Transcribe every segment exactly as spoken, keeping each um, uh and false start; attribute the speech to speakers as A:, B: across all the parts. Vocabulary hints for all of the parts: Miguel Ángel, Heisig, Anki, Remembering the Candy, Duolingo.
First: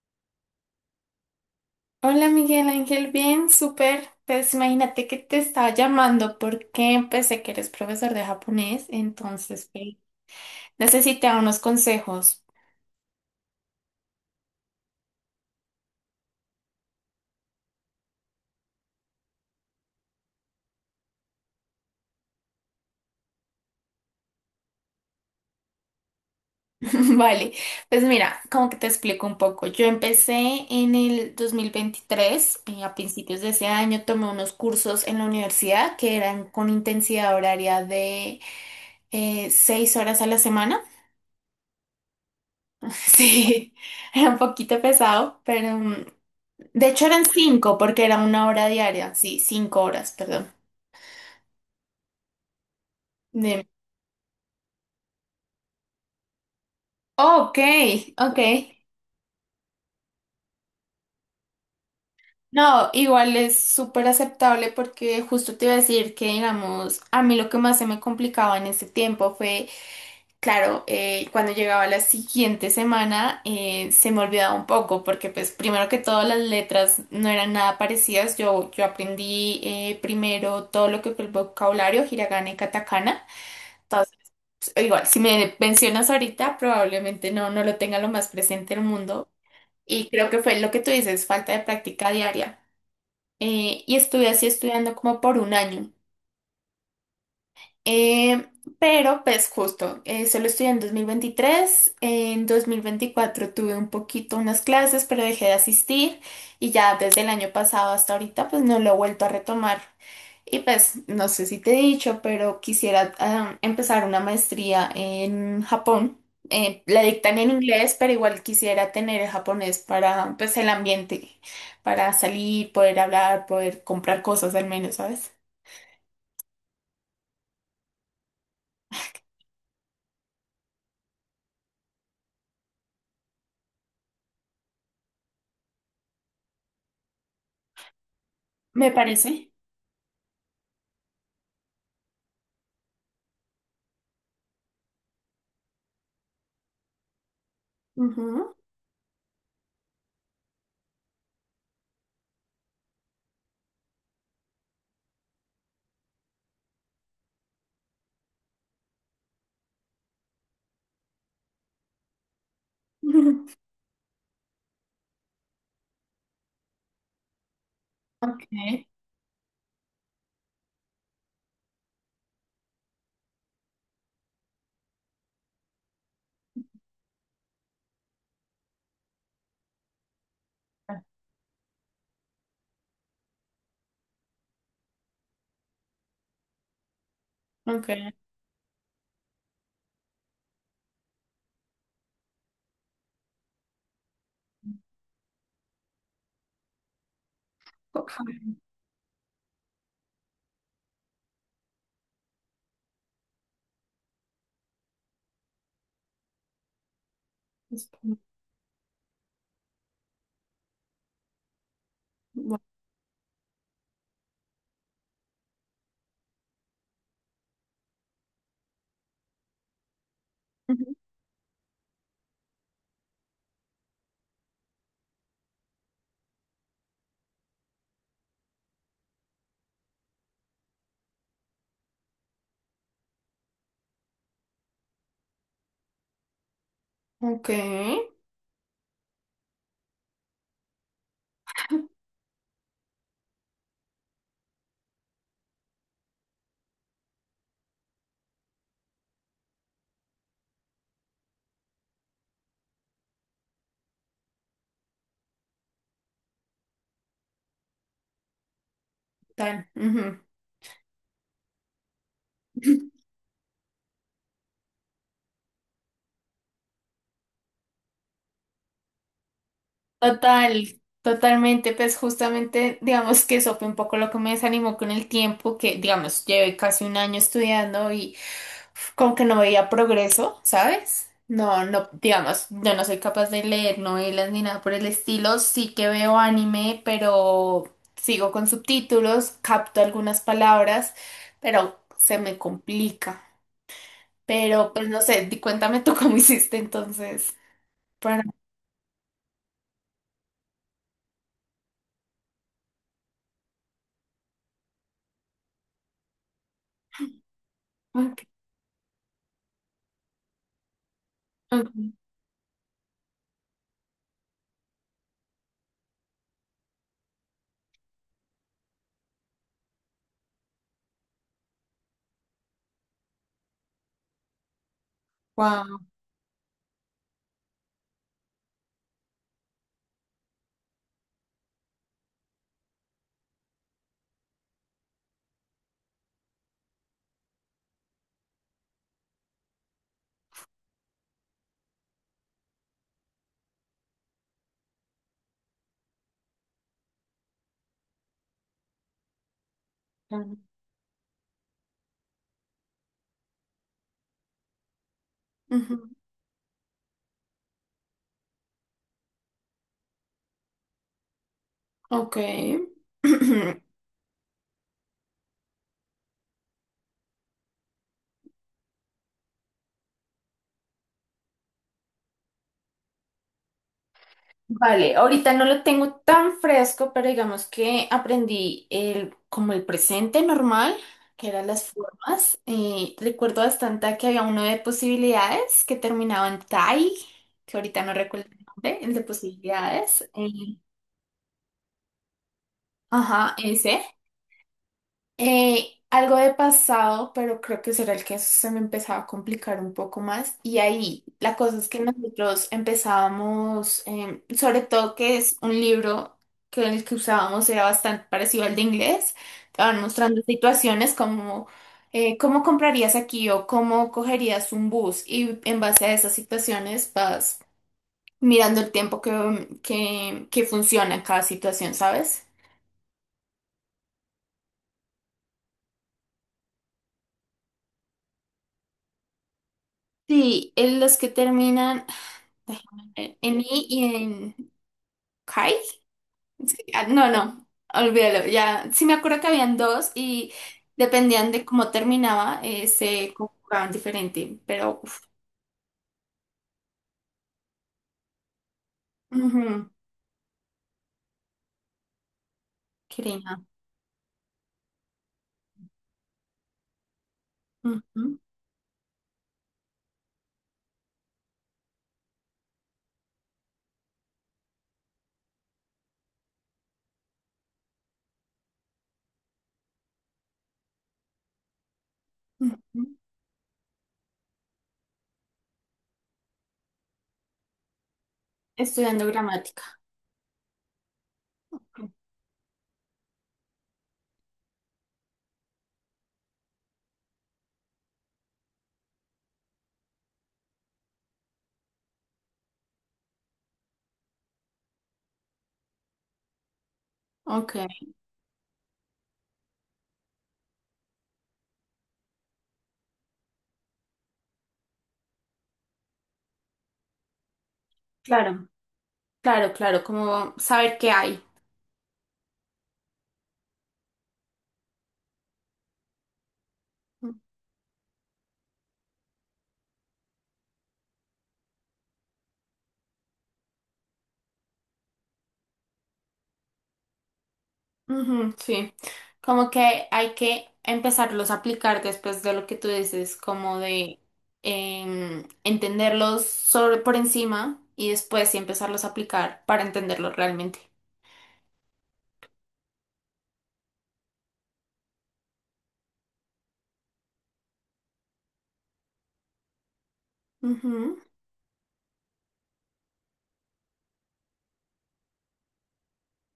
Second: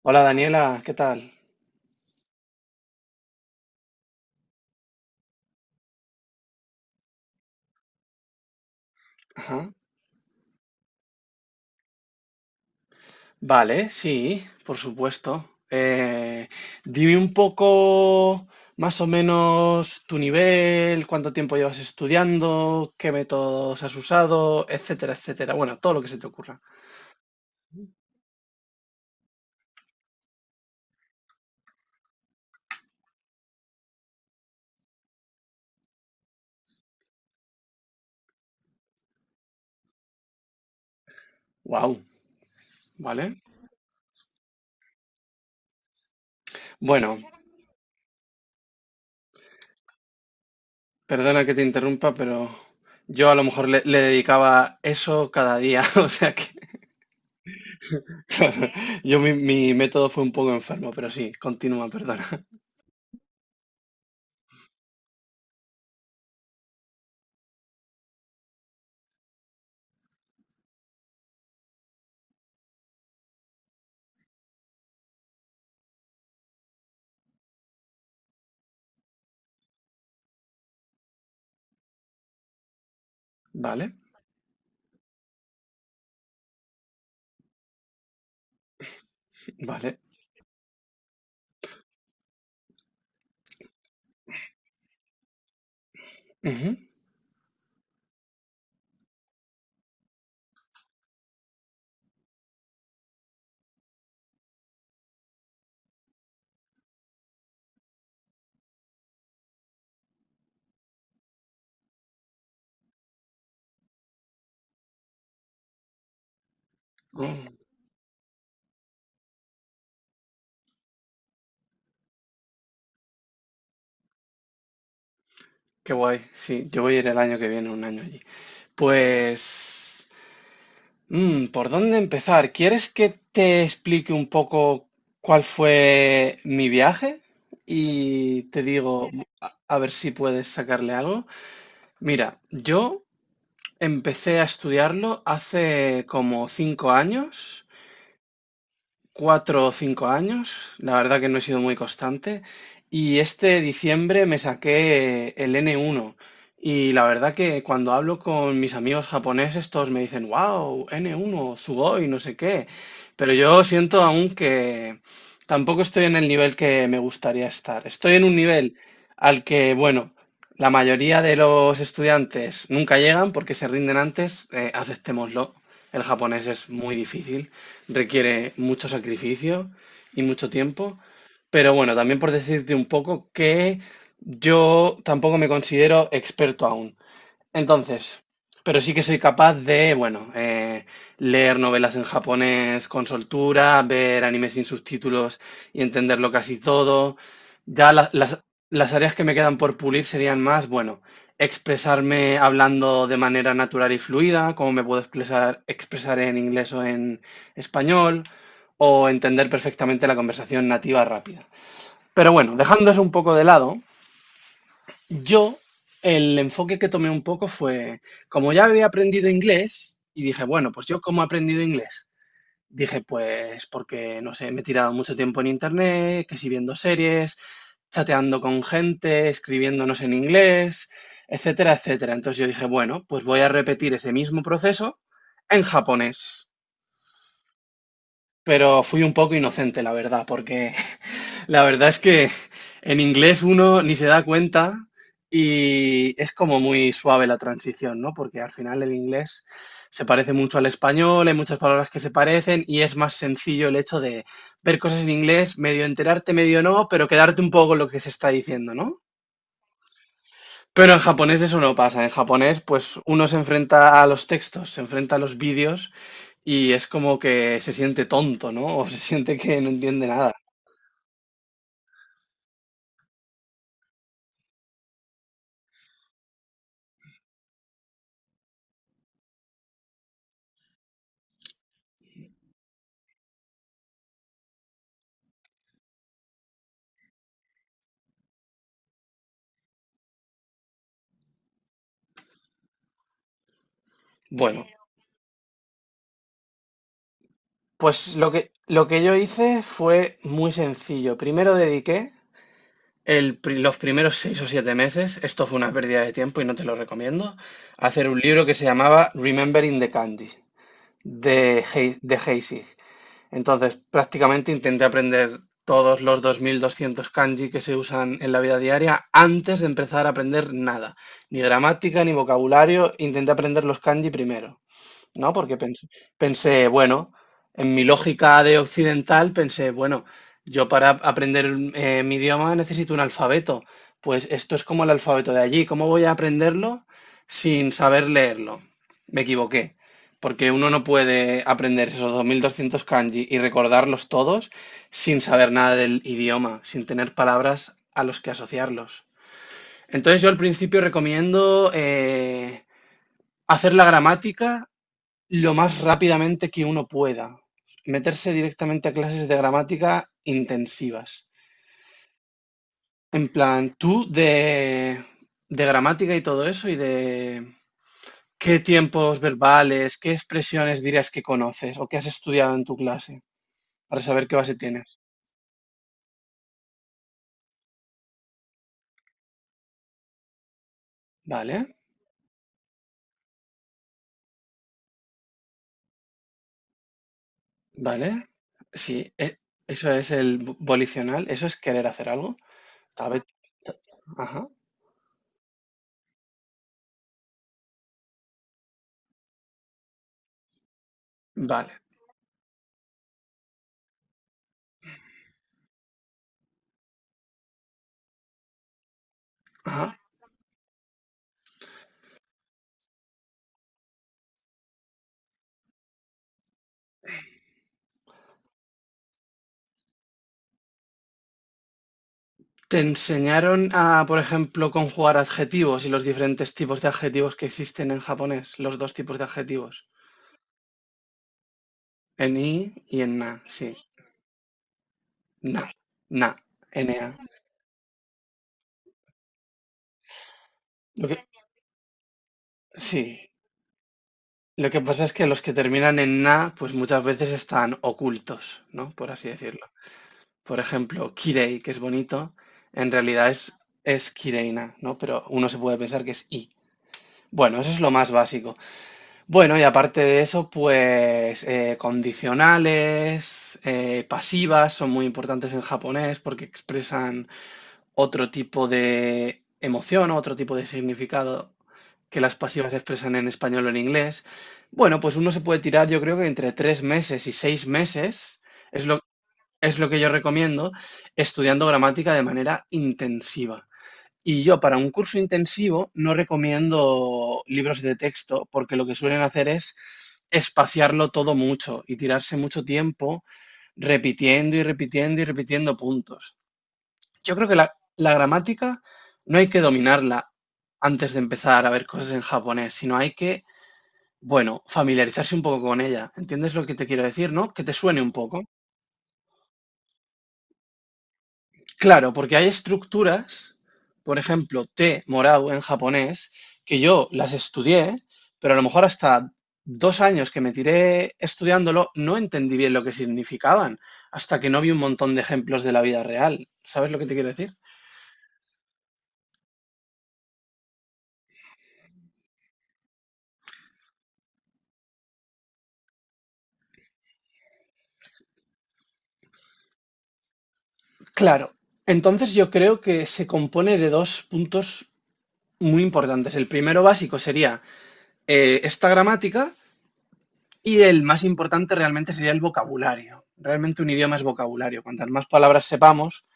A: Hola Daniela, ¿qué tal?
B: Hola Miguel Ángel, bien, súper. Pues imagínate que te estaba llamando porque pensé que eres profesor de japonés, entonces
A: Ajá.
B: pues, necesitaba unos consejos.
A: Vale, sí, por supuesto. Eh, dime un poco más o menos tu nivel, cuánto tiempo llevas estudiando, qué métodos has usado, etcétera, etcétera. Bueno, todo lo que se te ocurra.
B: Vale, pues mira, como que te explico un poco. Yo empecé en el dos mil veintitrés, eh, a principios de ese año tomé unos cursos en la universidad que eran con intensidad horaria de eh, seis horas a la semana.
A: Wow, ¿vale?
B: Sí, era un poquito pesado, pero, mm, de hecho
A: Bueno,
B: eran cinco porque era una hora diaria, sí, cinco horas, perdón.
A: perdona que te interrumpa, pero yo a lo
B: De...
A: mejor le, le dedicaba eso cada día, o sea que,
B: Ok, ok.
A: claro, yo mi, mi método fue un poco enfermo, pero sí, continúa, perdona.
B: No, igual es súper aceptable porque justo te iba a decir que, digamos, a mí lo que más se me complicaba en ese tiempo fue, claro, eh, cuando llegaba la siguiente semana eh, se me olvidaba un poco porque, pues, primero que todo las letras no eran nada parecidas. Yo, yo aprendí eh, primero todo lo que fue el vocabulario, hiragana y katakana.
A: Vale,
B: Igual, si me mencionas ahorita, probablemente no, no lo tenga lo más presente el mundo.
A: vale.
B: Y creo que fue lo que tú dices, falta de práctica diaria. Eh, y estuve así estudiando como por un año. Eh, pero pues justo, eh, solo estudié en dos mil veintitrés, en dos mil veinticuatro tuve un poquito unas clases, pero dejé de asistir y ya desde el año pasado hasta ahorita pues no lo he vuelto a retomar. Y pues no sé si te he dicho, pero quisiera ah, empezar una maestría en Japón. Eh, la
A: Oh,
B: dictan en inglés, pero igual quisiera tener el japonés para pues el ambiente, para salir, poder hablar, poder comprar cosas al menos, ¿sabes?
A: qué guay. Sí, yo voy a ir el año que viene, un año allí. Pues, mm, ¿por dónde empezar? ¿Quieres que te explique un poco cuál fue mi viaje? Y te
B: Me
A: digo,
B: parece.
A: a, a ver si puedes sacarle algo. Mira, yo empecé a estudiarlo hace como cinco años,
B: Ujú.
A: cuatro o cinco años. La verdad que no he sido muy constante. Y este diciembre me saqué el N uno. Y la verdad que cuando hablo con mis amigos japoneses, todos me dicen, wow, N uno, sugoi, no sé qué. Pero yo siento aún que tampoco estoy en el nivel que me gustaría estar. Estoy en un
B: Ok,
A: nivel al que, bueno, la mayoría de los estudiantes nunca llegan porque se rinden antes, eh, aceptémoslo. El japonés es muy difícil, requiere mucho sacrificio y mucho tiempo. Pero bueno, también por decirte un poco que yo tampoco me considero experto aún.
B: ok.
A: Entonces, pero sí que soy capaz de, bueno, eh, leer novelas en japonés con soltura, ver animes sin subtítulos y entenderlo casi todo. Ya la- las, las áreas que me quedan por pulir serían más, bueno, expresarme hablando de manera natural y fluida, como me puedo expresar, expresar en inglés o en español, o entender perfectamente la conversación nativa rápida. Pero bueno,
B: Bueno,
A: dejando eso un poco de lado, yo, el enfoque que tomé un poco fue, como ya había aprendido inglés, y dije, bueno, pues
B: ujú.
A: yo cómo he aprendido inglés. Dije, pues porque, no sé, me he tirado mucho tiempo en internet, que si viendo series, chateando con gente, escribiéndonos en inglés, etcétera, etcétera. Entonces yo dije, bueno, pues voy a repetir ese mismo proceso en japonés.
B: Ok,
A: Pero fui un poco inocente, la verdad, porque la verdad es que en inglés uno ni se da cuenta y es como muy suave la transición, ¿no? Porque al final el inglés se parece mucho al español, hay muchas palabras que se parecen y es más sencillo el hecho de ver cosas en inglés, medio enterarte, medio no, pero quedarte un poco con lo que se está diciendo, ¿no?
B: tal. Ujú.
A: Pero en japonés eso no pasa. En japonés, pues uno se enfrenta a los textos, se enfrenta a los vídeos y es como que se siente tonto, ¿no? O se siente que no entiende nada.
B: Total, totalmente, pues justamente, digamos que eso fue un poco lo que me desanimó con el tiempo, que digamos, llevé casi un año estudiando y uf, como que no veía progreso, ¿sabes? No, no, digamos, yo no soy capaz de leer novelas ni nada por el estilo, sí que veo anime, pero sigo con subtítulos, capto algunas palabras, pero se me complica.
A: Bueno,
B: Pero pues no sé, di- cuéntame tú cómo hiciste entonces.
A: pues
B: Para...
A: lo que, lo que yo hice fue muy sencillo. Primero dediqué el pri- los primeros seis o siete meses, esto fue una pérdida de tiempo y no te lo recomiendo, a hacer un
B: Ok,
A: libro que se llamaba Remembering the Candy de,
B: ok.
A: Hei- de Heisig. Entonces, prácticamente intenté aprender todos los dos mil doscientos kanji que se usan en la vida diaria antes de empezar a aprender nada, ni gramática ni vocabulario, intenté aprender los kanji primero, ¿no? Porque
B: Wow.
A: pens- pensé, bueno, en mi lógica de occidental, pensé, bueno, yo para aprender eh, mi idioma necesito un alfabeto. Pues esto es como el alfabeto de allí. ¿Cómo voy a aprenderlo sin saber leerlo? Me equivoqué, porque uno no puede aprender esos dos mil doscientos kanji y recordarlos todos sin saber nada del idioma, sin tener palabras a los que asociarlos. Entonces yo al
B: Claro.
A: principio recomiendo eh, hacer la gramática lo más
B: Ujú,
A: rápidamente que uno pueda. Meterse directamente a clases de gramática intensivas.
B: ok.
A: En plan, tú de, de, gramática y todo eso y de qué tiempos verbales, qué expresiones dirías que conoces o que has estudiado en tu clase para saber qué base
B: Vale,
A: tienes.
B: ahorita no lo tengo tan fresco, pero digamos que aprendí el, como el presente normal, que eran las
A: Vale,
B: formas. Eh, recuerdo bastante que había uno de posibilidades que terminaba en tai, que ahorita no
A: vale.
B: recuerdo el nombre, el de
A: Sí, e- eso
B: posibilidades.
A: es el bo-
B: Eh,
A: volicional, eso es querer hacer algo. Sabe-
B: ajá, ese.
A: Ajá,
B: Eh, algo de pasado, pero creo que será el que se me empezaba a complicar un poco más. Y ahí la cosa es
A: vale.
B: que nosotros empezábamos, em, sobre todo que es un libro que el que usábamos era bastante parecido al de inglés. Te van
A: Ajá.
B: mostrando situaciones como eh, cómo comprarías aquí o cómo cogerías un bus. Y en base a esas situaciones vas mirando el tiempo que, que, que funciona en cada situación, ¿sabes?
A: ¿Te enseñaron a, por ejemplo, conjugar adjetivos y los diferentes tipos de adjetivos que existen en japonés? Los dos tipos de adjetivos,
B: Sí, en los que terminan.
A: en i y en
B: En
A: na,
B: en I
A: sí.
B: y en Kai.
A: Na, na,
B: Sí, ah,
A: na.
B: no, no, olvídalo. Ya sí me acuerdo que habían dos y
A: Lo que-
B: dependían de cómo terminaba, eh, se
A: sí,
B: conjugaban diferente.
A: lo que
B: Pero, uff,
A: pasa es que los que terminan en na, pues muchas veces están ocultos, ¿no? Por así decirlo.
B: ujú,
A: Por ejemplo, kirei, que es bonito, en realidad
B: querida,
A: es, es kireina, ¿no? Pero uno se puede pensar que es i. Bueno, eso es lo más
B: ujú,
A: básico. Bueno, y aparte de eso, pues eh, condicionales, eh, pasivas son muy importantes en japonés porque expresan otro tipo de emoción, otro tipo de significado que las pasivas
B: ujú.
A: expresan en español o en inglés. Bueno, pues uno se puede tirar, yo creo que entre tres meses y seis meses, es lo,
B: Estudiando
A: es
B: gramática.
A: lo que yo recomiendo, estudiando gramática de manera intensiva. Y yo para un curso intensivo no recomiendo libros de texto porque lo que suelen hacer es espaciarlo todo mucho y tirarse mucho tiempo repitiendo y repitiendo y repitiendo puntos. Yo creo que
B: Ok,
A: la, la gramática no hay que dominarla antes de empezar a ver cosas en japonés, sino hay que, bueno, familiarizarse un poco con ella. ¿Entiendes lo que te quiero decir, no? Que te suene un poco.
B: claro, claro, claro, como saber qué hay.
A: Claro, porque hay estructuras, por ejemplo, T morado en japonés, que yo las estudié, pero a lo mejor hasta dos años que me tiré estudiándolo no entendí bien lo que significaban, hasta que no vi un montón de ejemplos de la vida real. ¿Sabes lo que te quiero decir?
B: Ujú, sí, como que hay que empezarlos a aplicar después de lo que tú dices, como de em, entenderlos sobre, por encima y después sí empezarlos a aplicar para entenderlos realmente.
A: Claro, entonces yo creo que se compone de dos puntos muy importantes. El primero básico sería eh, esta gramática y
B: Ujú,
A: el más importante realmente sería el vocabulario. Realmente un idioma es vocabulario. Cuantas más palabras sepamos,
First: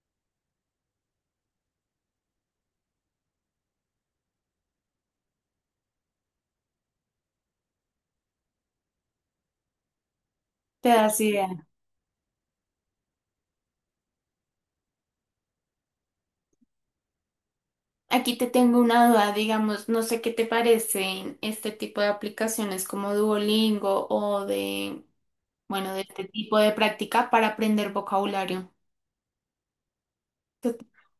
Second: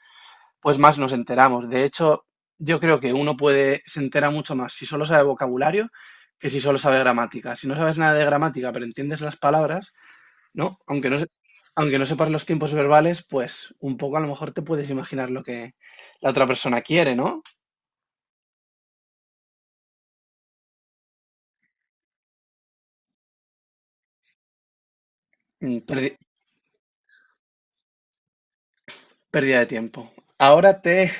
A: pues más nos enteramos. De hecho, yo creo que uno puede, se entera mucho más si solo sabe vocabulario que si solo sabe gramática. Si no sabes nada de gramática, pero entiendes las palabras, ¿no?
B: te
A: Aunque no,
B: das
A: se-
B: idea.
A: aunque no sepas los tiempos verbales, pues un poco a lo mejor te puedes imaginar lo que la otra persona quiere, ¿no?
B: Aquí te tengo una duda, digamos, no sé qué te parecen este tipo de aplicaciones como Duolingo o de,
A: Mm,
B: bueno, de
A: perdi-
B: este tipo de práctica para aprender vocabulario.
A: Pérdida de tiempo.
B: ¿Qué
A: Ahora
B: te-
A: te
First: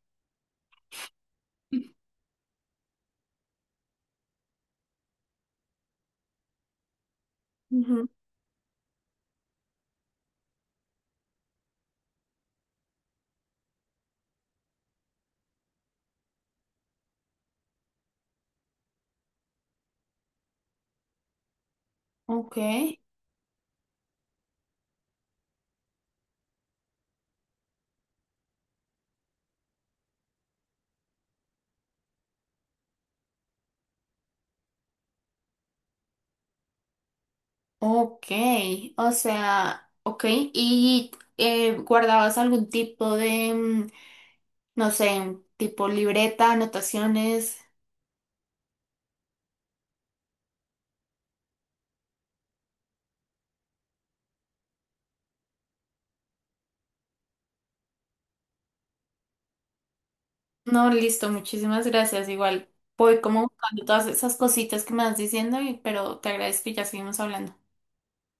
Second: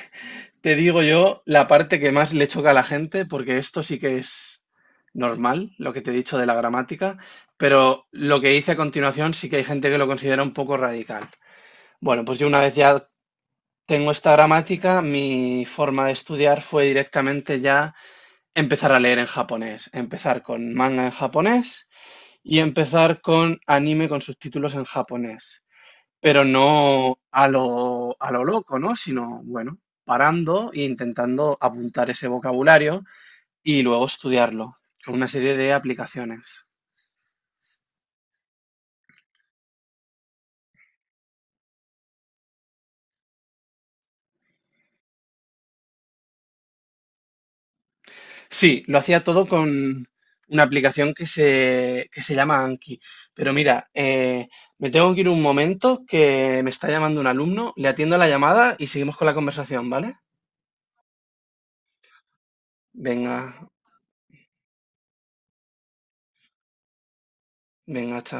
A: Te digo yo la parte que más le choca a la gente, porque esto sí que es normal, lo que te he dicho de la gramática, pero
B: Ujú,
A: lo que hice a continuación sí que hay gente que lo considera un poco radical. Bueno, pues yo una vez ya tengo esta gramática, mi forma de estudiar fue directamente ya empezar a leer en japonés, empezar con manga en japonés
B: ok.
A: y empezar con anime con subtítulos en japonés pero no a lo, a lo loco, ¿no? Sino, bueno, parando e intentando apuntar ese vocabulario y luego estudiarlo con una serie de aplicaciones.
B: Ok, o sea, ok, ¿y eh, guardabas algún tipo de, mm, no sé, tipo libreta, anotaciones?
A: Sí, lo hacía todo con una aplicación que se, que se llama Anki. Pero mira, eh, me tengo que ir un momento que me está llamando un alumno, le atiendo la llamada y seguimos con la conversación, ¿vale?
B: No, listo, muchísimas gracias. Igual voy
A: Venga,
B: como buscando todas esas cositas que me vas diciendo, y- pero te agradezco y ya seguimos hablando.
A: venga, chao.